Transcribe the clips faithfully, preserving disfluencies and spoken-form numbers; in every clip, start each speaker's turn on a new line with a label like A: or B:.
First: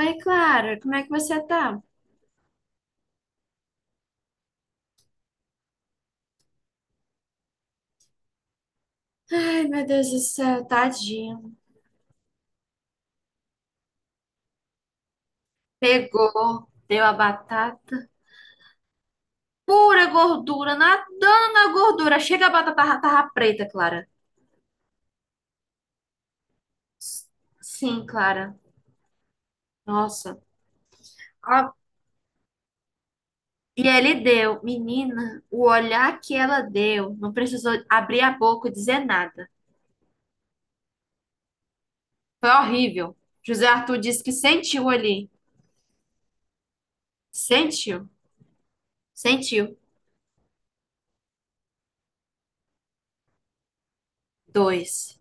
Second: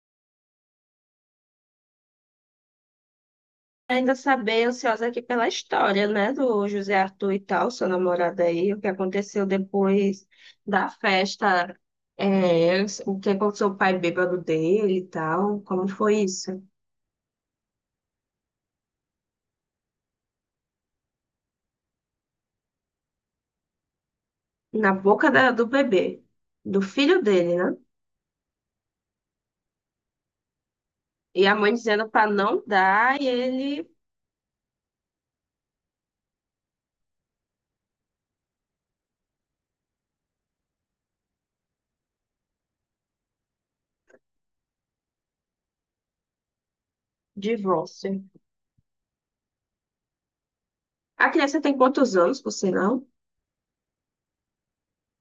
A: Oi, Clara, como é que você tá?
B: Ainda saber, ansiosa aqui pela história, né, do José Arthur e tal, seu namorado aí, o que aconteceu
A: Ai, meu Deus do
B: depois
A: céu,
B: da
A: tadinho.
B: festa, é, o que aconteceu com o pai bêbado dele e tal, como foi isso?
A: Pegou, deu a batata. Pura gordura, nadando na gordura. Chega a batata ra- tava preta, Clara.
B: Na boca da- do bebê, do filho dele, né?
A: Sim, Clara. Nossa.
B: E a
A: Ó,
B: mãe dizendo pra não dar, e
A: e
B: ele
A: ele deu, menina, o olhar que ela deu, não precisou abrir a boca e dizer nada. Foi horrível. José Arthur disse que sentiu ali. Sentiu,
B: divórcio.
A: sentiu.
B: A criança tem quantos anos, por sinal?
A: Dois.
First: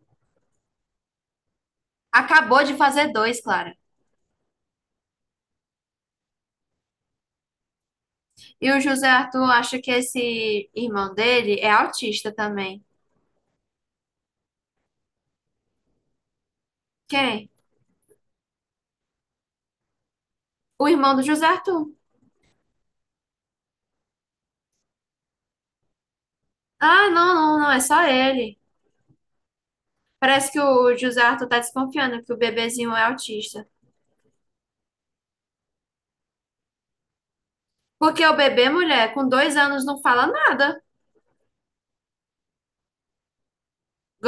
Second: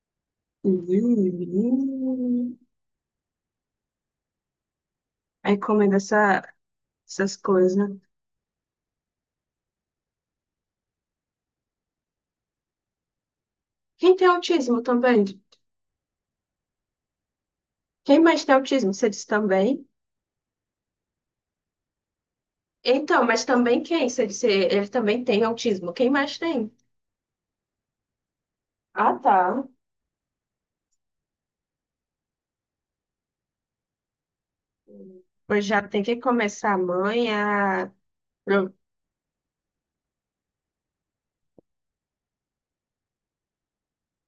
B: Hum.
A: Acabou de fazer dois, Clara.
B: Aí comendo essa, essas coisas, né?
A: E o José Arthur acha que esse irmão dele é autista também.
B: Quem tem autismo também?
A: Quem?
B: Quem mais tem autismo? Você disse também?
A: O irmão do José Arthur.
B: Então, mas também quem? Você disse, ele também tem autismo. Quem mais tem?
A: Ah, não, não, não, é só ele.
B: Ah, tá.
A: Parece que o José Arthur tá desconfiando que o bebezinho é autista.
B: Pois já tem que começar a mãe a...
A: Porque o bebê,
B: pro-
A: mulher, com dois anos não fala nada.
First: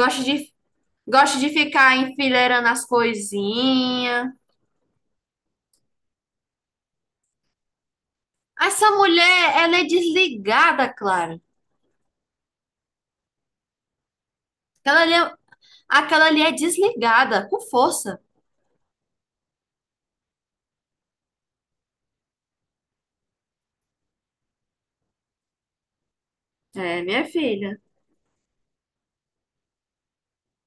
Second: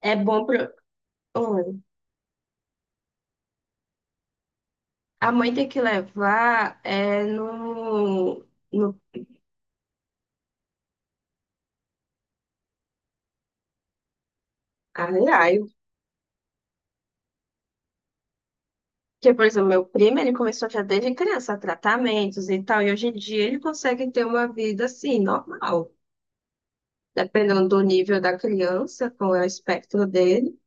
B: É bom
A: de,
B: pro...
A: gosta de
B: Hum.
A: ficar enfileirando as coisinhas.
B: A mãe tem que levar é, no...
A: Essa
B: no...
A: mulher, ela é desligada, Clara. Aquela ali
B: Ai,
A: é,
B: ai.
A: aquela ali é desligada, com força.
B: Porque, por exemplo, meu primo, ele começou já desde criança, tratamentos e tal, e hoje em dia ele consegue ter uma vida, assim, normal.
A: É, minha
B: Dependendo
A: filha.
B: do nível da criança, com o espectro dele.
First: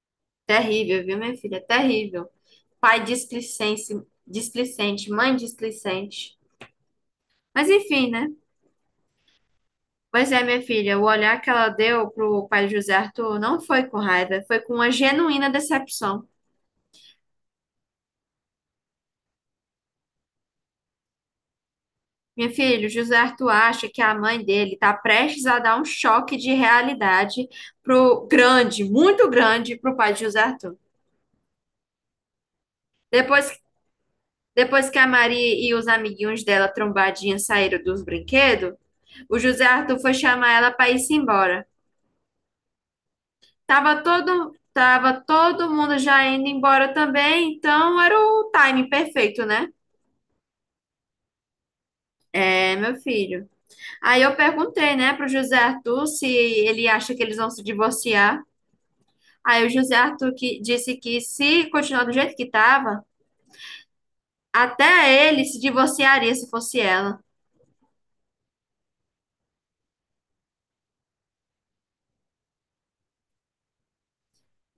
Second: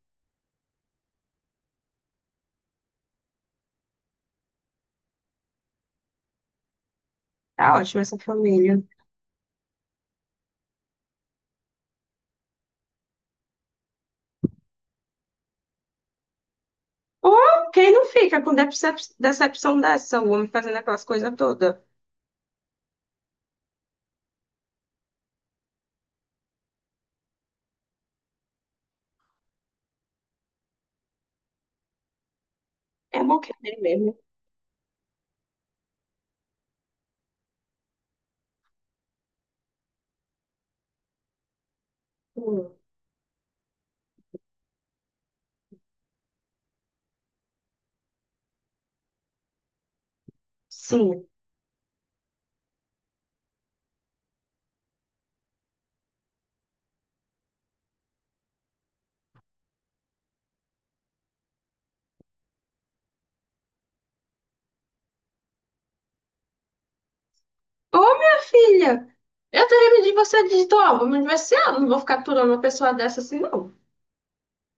A: Terrível, viu, minha filha? Terrível. Pai displicente, displicente, mãe displicente. Mas
B: Tá ótimo
A: enfim,
B: essa
A: né?
B: família.
A: Pois é, minha filha, o olhar que ela deu pro pai de José Arthur não foi com raiva, foi com uma genuína decepção.
B: Oh, quem não fica com decep- decepção dessa? O homem fazendo aquelas coisas todas.
A: Minha filha, o José Arthur acha que a mãe dele está prestes a dar um choque de realidade pro grande, muito grande, pro pai de José Arthur.
B: É bom
A: Depois,
B: que ele mesmo.
A: depois que a Maria e os amiguinhos dela trombadinha saíram dos brinquedos, o José Arthur foi chamar ela para ir-se embora.
B: Hum.
A: Tava todo, tava todo mundo já indo embora também, então era o timing perfeito, né?
B: Sim.
A: É, meu filho. Aí eu perguntei, né, pro José Arthur se ele acha que eles vão se divorciar. Aí o José Arthur que, disse que se continuar do jeito que tava, até ele se divorciaria se fosse ela.
B: Ô, minha filha, eu teria pedido você digitou, ó, vou me divorciar, não vou ficar aturando uma pessoa dessa assim, não.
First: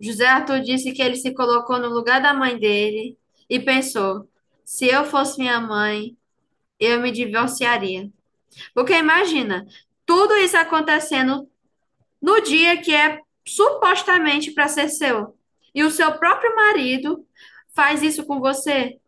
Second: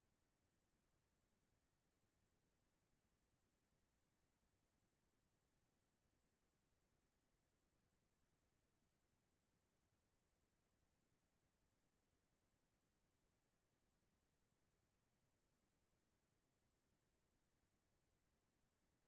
A: José Arthur disse que ele se colocou no lugar da mãe dele e pensou: se eu fosse minha mãe, eu me divorciaria. Porque imagina, tudo isso acontecendo no dia que é supostamente para ser seu. E o seu próprio marido faz isso com você.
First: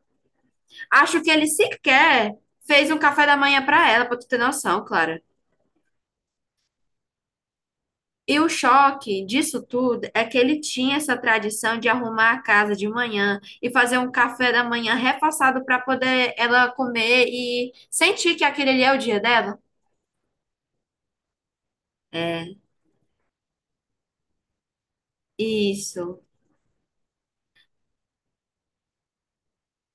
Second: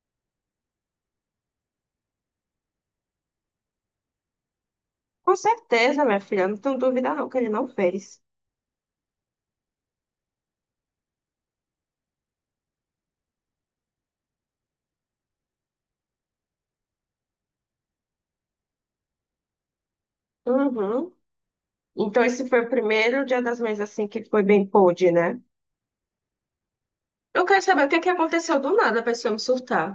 A: Acho que ele sequer fez um café da manhã para ela, para tu ter noção, Clara.
B: Com certeza, minha filha, não tenho dúvida não que ele não fez.
A: E o choque disso tudo é que ele tinha essa tradição de arrumar a casa de manhã e fazer um café da manhã reforçado para poder ela comer e sentir que aquele ali é o dia dela.
B: Uhum. Então
A: É,
B: esse foi o primeiro dia das mães assim que foi bem pôde, né?
A: isso.
B: Eu quero saber o que que aconteceu do nada para esse homem surtar.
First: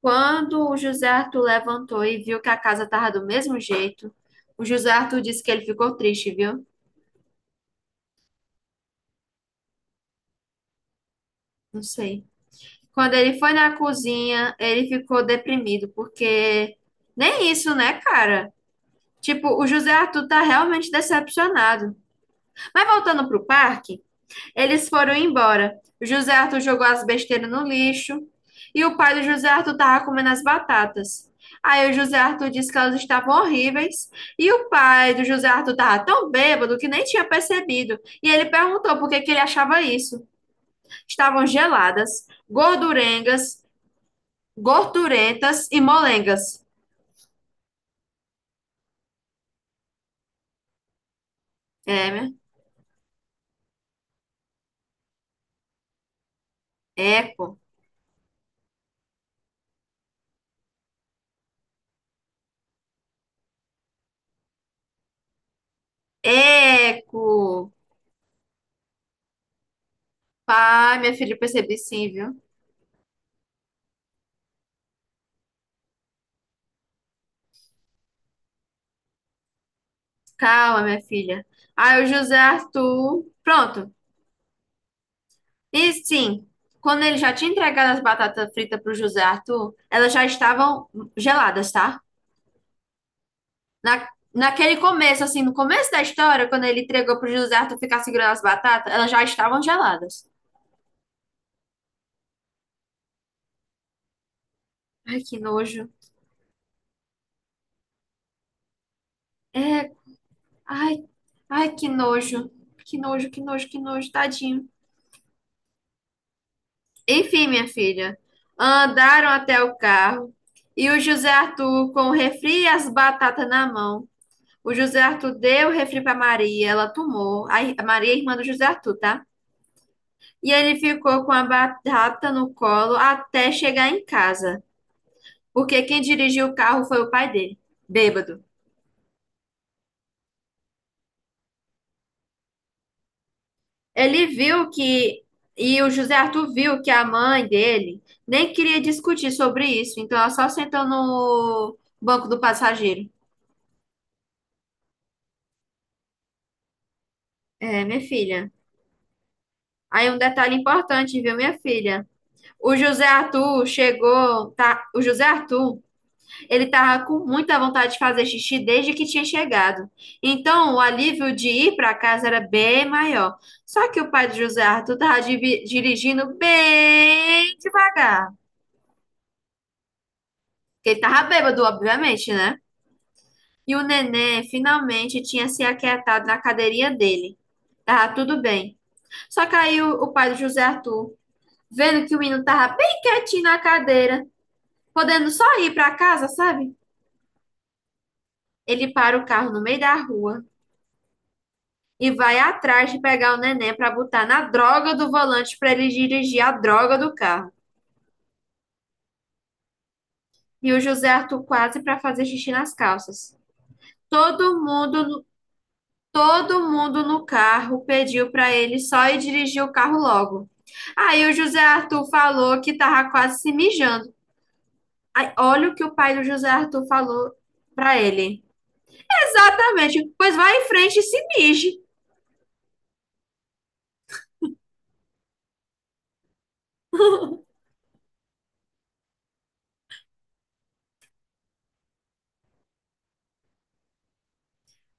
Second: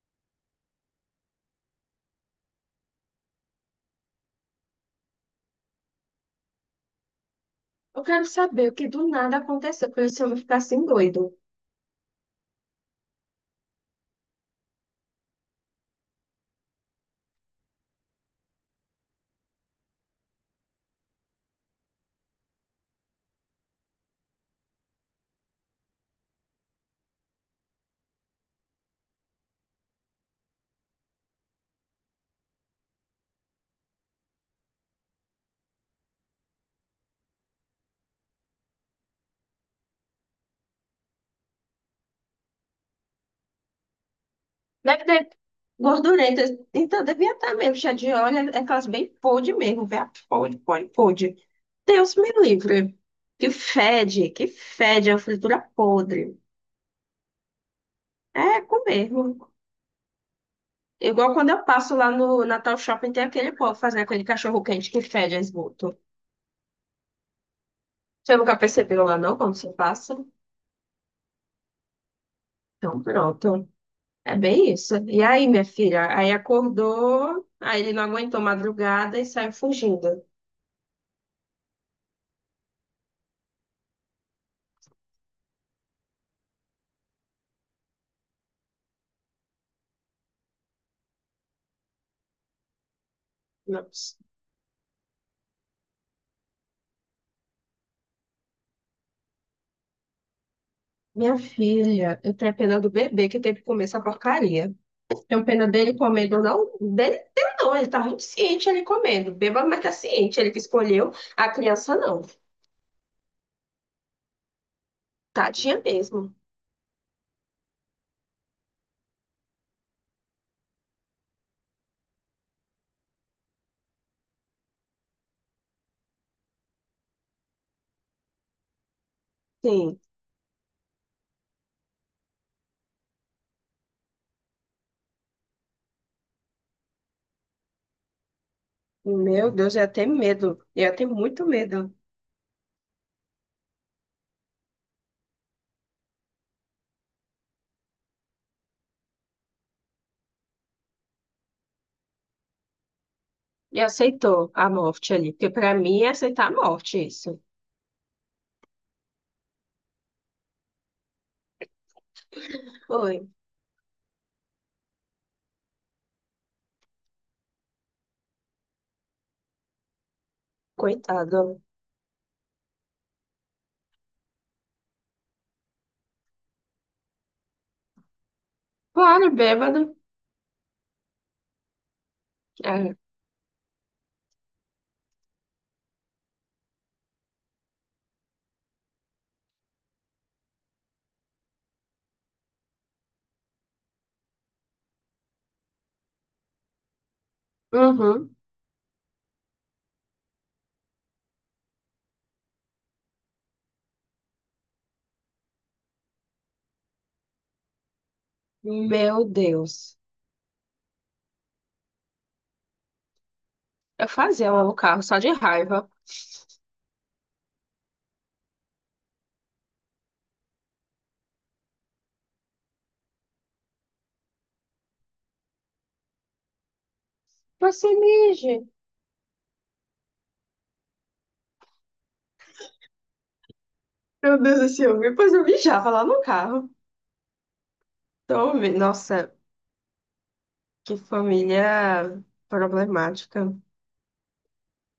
A: Quando o José Arthur levantou e viu que a casa estava do mesmo jeito, o José Arthur disse que ele ficou triste, viu?
B: Eu quero saber o que do nada aconteceu para esse homem ficar assim doido.
A: Não sei. Quando ele foi na cozinha, ele ficou deprimido, porque nem isso, né, cara? Tipo, o José Arthur tá realmente decepcionado. Mas voltando pro parque, eles foram embora. O José Arthur jogou as besteiras no lixo e o pai do José Arthur estava comendo as batatas. Aí o José Arthur disse que elas estavam horríveis e o pai do José Arthur estava tão bêbado que nem tinha percebido. E ele perguntou por que que ele achava isso. Estavam geladas, gordurengas,
B: Deve ter
A: gordurentas e
B: gordurenta.
A: molengas.
B: Então, devia estar mesmo. Chá de óleo é aquelas bem podre mesmo, velho. Podre, podre, podre.
A: É,
B: Deus me
A: né?
B: livre. Que fede, que fede, é uma fritura podre.
A: Eco.
B: É com mesmo. Igual quando eu passo lá no Natal Shopping, tem aquele povo fazendo aquele cachorro quente que fede a esgoto.
A: Eco.
B: Você nunca percebeu lá, não, quando você passa?
A: Pai, minha filha, eu percebi sim, viu?
B: Então, pronto. É bem isso. E aí, minha filha? Aí acordou, aí ele não aguentou madrugada e saiu fugindo.
A: Calma, minha filha. Aí o José Arthur. Pronto, e sim, quando ele já tinha entregado as batatas fritas para o José Arthur, elas já estavam geladas, tá? Na,
B: Nossa.
A: naquele começo, assim, no começo da história, quando ele entregou para o José Arthur ficar segurando as batatas, elas já estavam geladas.
B: Minha filha, eu tenho pena do bebê que teve que comer essa porcaria.
A: Ai, que
B: Tenho pena
A: nojo.
B: dele comendo, não. Dele, dele não, ele tava muito ciente ele comendo. Beba, mas
A: É,
B: tá ciente, ele que
A: ai,
B: escolheu. A
A: ai, que
B: criança não.
A: nojo. Que nojo, que nojo, que nojo, tadinho.
B: Tadinha mesmo.
A: Enfim, minha filha, andaram até o carro e o José Arthur, com o refri e as batatas na mão, o José Arthur deu o refri para Maria, ela tomou. A ir- a Maria é irmã do José Arthur, tá?
B: Sim.
A: E ele ficou com a batata no colo até chegar em casa, porque quem dirigiu o carro foi o pai dele, bêbado.
B: Meu Deus, eu ia ter medo. Eu ia ter muito medo.
A: Ele viu que, e o José Arthur viu que a mãe dele nem queria discutir sobre isso, então ela só sentou no banco do passageiro.
B: E aceitou a morte ali, porque pra mim é aceitar a morte isso.
A: É, minha filha. Aí um detalhe importante, viu, minha filha? O José
B: Foi.
A: Arthur chegou, tá? O José Arthur ele estava com muita vontade de fazer xixi desde que tinha chegado. Então, o alívio
B: Coitado.
A: de ir para casa era bem maior. Só que o pai de José Arthur estava dirigindo bem devagar.
B: Claro, bêbado.
A: Porque ele estava bêbado, obviamente, né?
B: É.
A: E o neném finalmente tinha se aquietado na cadeirinha dele. Tava tudo bem. Só que aí o, o pai de José Arthur, vendo que o menino tava bem quietinho na cadeira, podendo só ir para casa, sabe?
B: Uhum.
A: Ele para o carro no meio da rua e vai atrás de pegar o neném para botar na droga do volante para ele dirigir a droga do carro.
B: Meu Deus.
A: E o José Arthur quase para fazer xixi nas calças.
B: Eu fazia
A: Todo
B: o
A: mundo,
B: carro só
A: no-
B: de raiva.
A: Todo mundo no carro pediu para ele só ir dirigir o carro logo. Aí o José Arthur falou que tava quase se mijando. Aí, olha o que o pai do José Arthur falou
B: Você
A: para ele.
B: mije.
A: Exatamente. Pois vai em frente e se mije.
B: Meu Deus do céu, depois eu mijava lá no carro. Então, vi- nossa, que família problemática.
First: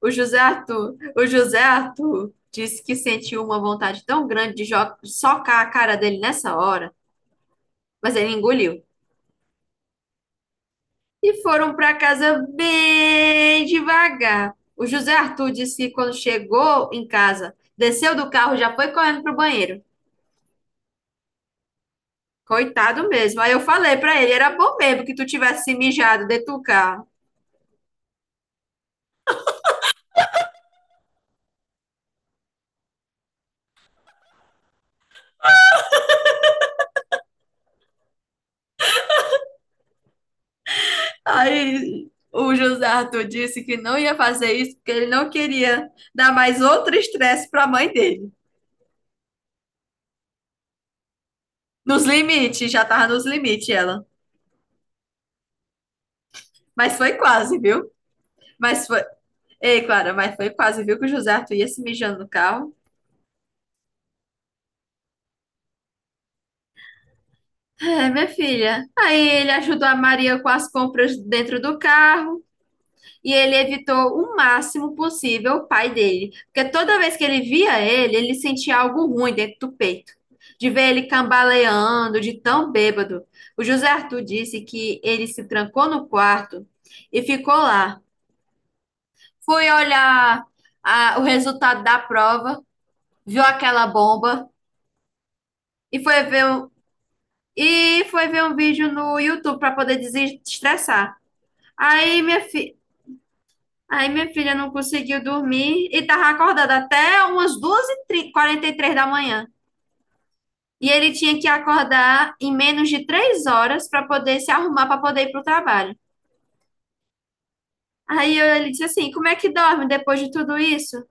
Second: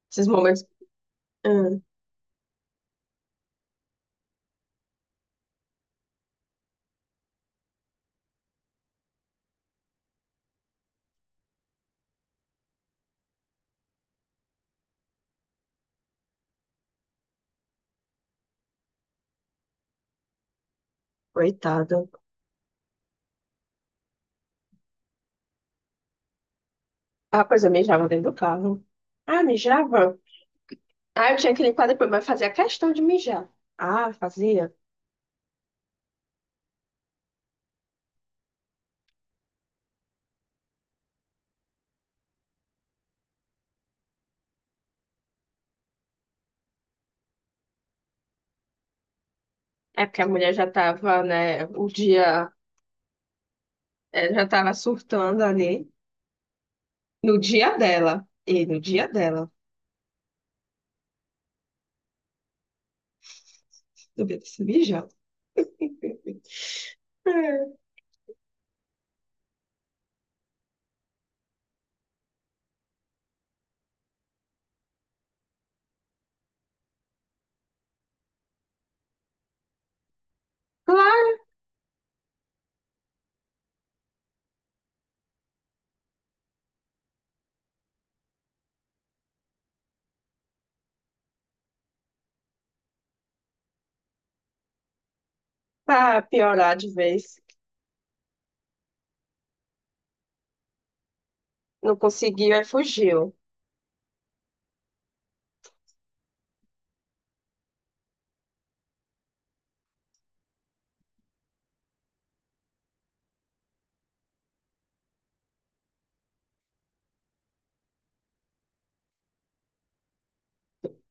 A: O
B: Esses
A: José
B: momentos.
A: Arthur, o José
B: Hum,
A: Arthur disse que sentiu uma vontade tão grande de jo- socar a cara dele nessa hora, mas ele engoliu. E foram para casa bem devagar. O José Arthur disse que quando chegou em casa, desceu do carro, e já foi correndo pro banheiro.
B: coitada.
A: Coitado mesmo. Aí eu falei para ele, era bom mesmo que tu tivesse se mijado dentro do carro.
B: Ah, pois eu mijava dentro do carro. Ah, mijava? Ah, eu tinha que limpar depois, mas fazia questão de mijar. Ah, fazia.
A: Aí o José Arthur disse que não ia fazer isso porque ele não queria dar mais outro estresse para a mãe dele.
B: É porque a mulher já tava, né, o
A: Nos
B: dia,
A: limites, já tava nos limites ela.
B: é, já tava surtando ali
A: Mas foi
B: no
A: quase,
B: dia
A: viu?
B: dela. E no
A: Mas foi.
B: dia dela,
A: Ei, Clara, mas foi quase, viu? Que o José Arthur ia se mijando no carro.
B: eu devia ter se mijado. É.
A: É, minha filha. Aí ele ajudou a Maria com as compras dentro do carro e ele evitou o máximo possível o pai dele. Porque toda vez que ele via ele, ele sentia algo ruim dentro do peito. De ver ele
B: Claro,
A: cambaleando, de tão bêbado. O José Arthur disse que ele se trancou no quarto e ficou lá. Fui olhar a- o resultado da prova, viu aquela bomba e
B: pra
A: foi ver um,
B: piorar de vez.
A: e foi ver um vídeo no YouTube para poder desestressar.
B: Não
A: Aí minha
B: conseguiu, aí
A: fi,
B: fugiu.
A: Aí minha filha não conseguiu dormir e tava acordada até umas duas e quarenta e três da manhã. E ele tinha que acordar em menos de três horas para poder se arrumar para poder ir para o trabalho. Aí eu- ele disse assim: Como é que dorme depois de tudo isso?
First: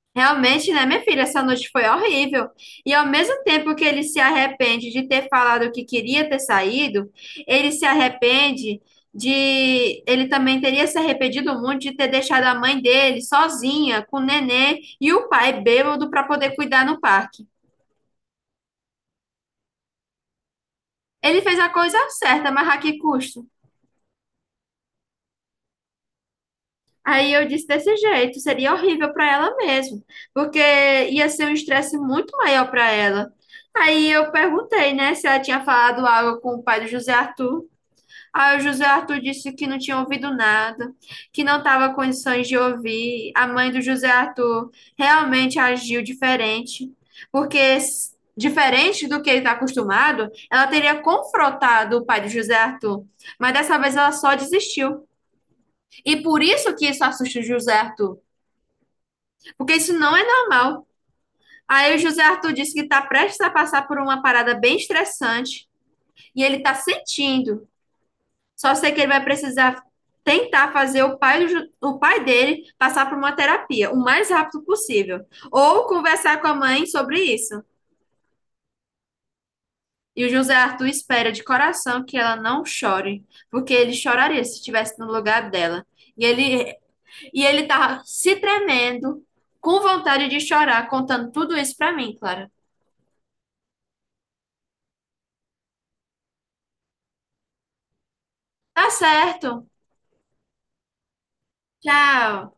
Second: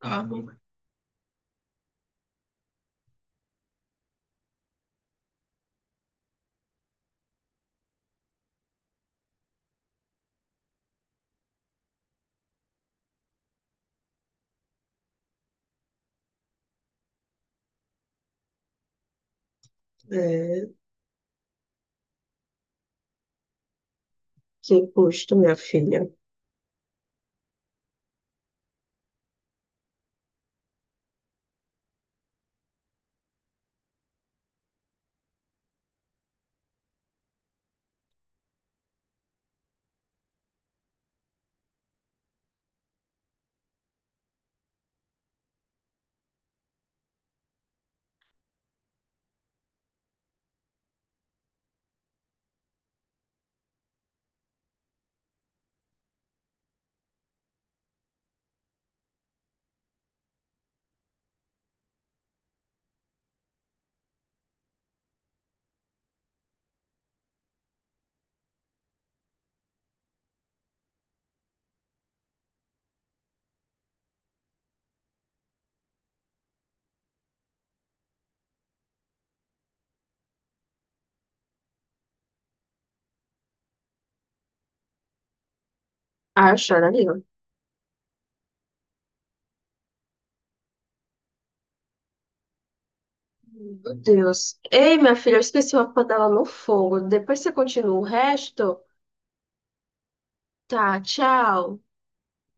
B: Ah,
A: Realmente, né, minha filha, essa noite foi horrível. E ao mesmo tempo que ele se arrepende de ter falado que queria ter saído, ele se arrepende de. Ele também teria se arrependido muito de ter deixado a mãe dele sozinha, com o nenê e o pai bêbado para poder cuidar no parque.
B: é,
A: Ele fez a coisa certa, mas a que custo?
B: que custo, minha filha.
A: Aí eu disse desse jeito, seria horrível para ela mesmo, porque ia ser um estresse muito maior para ela. Aí eu perguntei, né, se ela tinha falado algo com o pai do José Arthur. Aí o José Arthur disse que não tinha ouvido nada, que não estava com condições de ouvir. A mãe do José Arthur realmente agiu diferente, porque s- diferente do que ele está acostumado, ela teria confrontado o pai do José Arthur, mas dessa vez ela só desistiu. E por isso que isso assusta o José Arthur porque isso não é normal. Aí o José Arthur disse que está prestes a passar por uma parada bem estressante e ele está sentindo. Só sei que ele vai precisar tentar fazer o pai, do o pai dele passar por uma terapia o mais rápido possível ou conversar com a mãe sobre isso. E o José Arthur espera de coração que ela não chore, porque ele choraria se estivesse no lugar dela. E
B: Ah,
A: ele
B: chora ali, ó.
A: e ele tá se tremendo, com vontade de chorar, contando tudo isso para mim, Clara.
B: Meu Deus. Ei, minha filha, eu esqueci uma panela no fogo. Depois você continua o resto?
A: Tá certo.
B: Tá, tchau.
A: Tchau.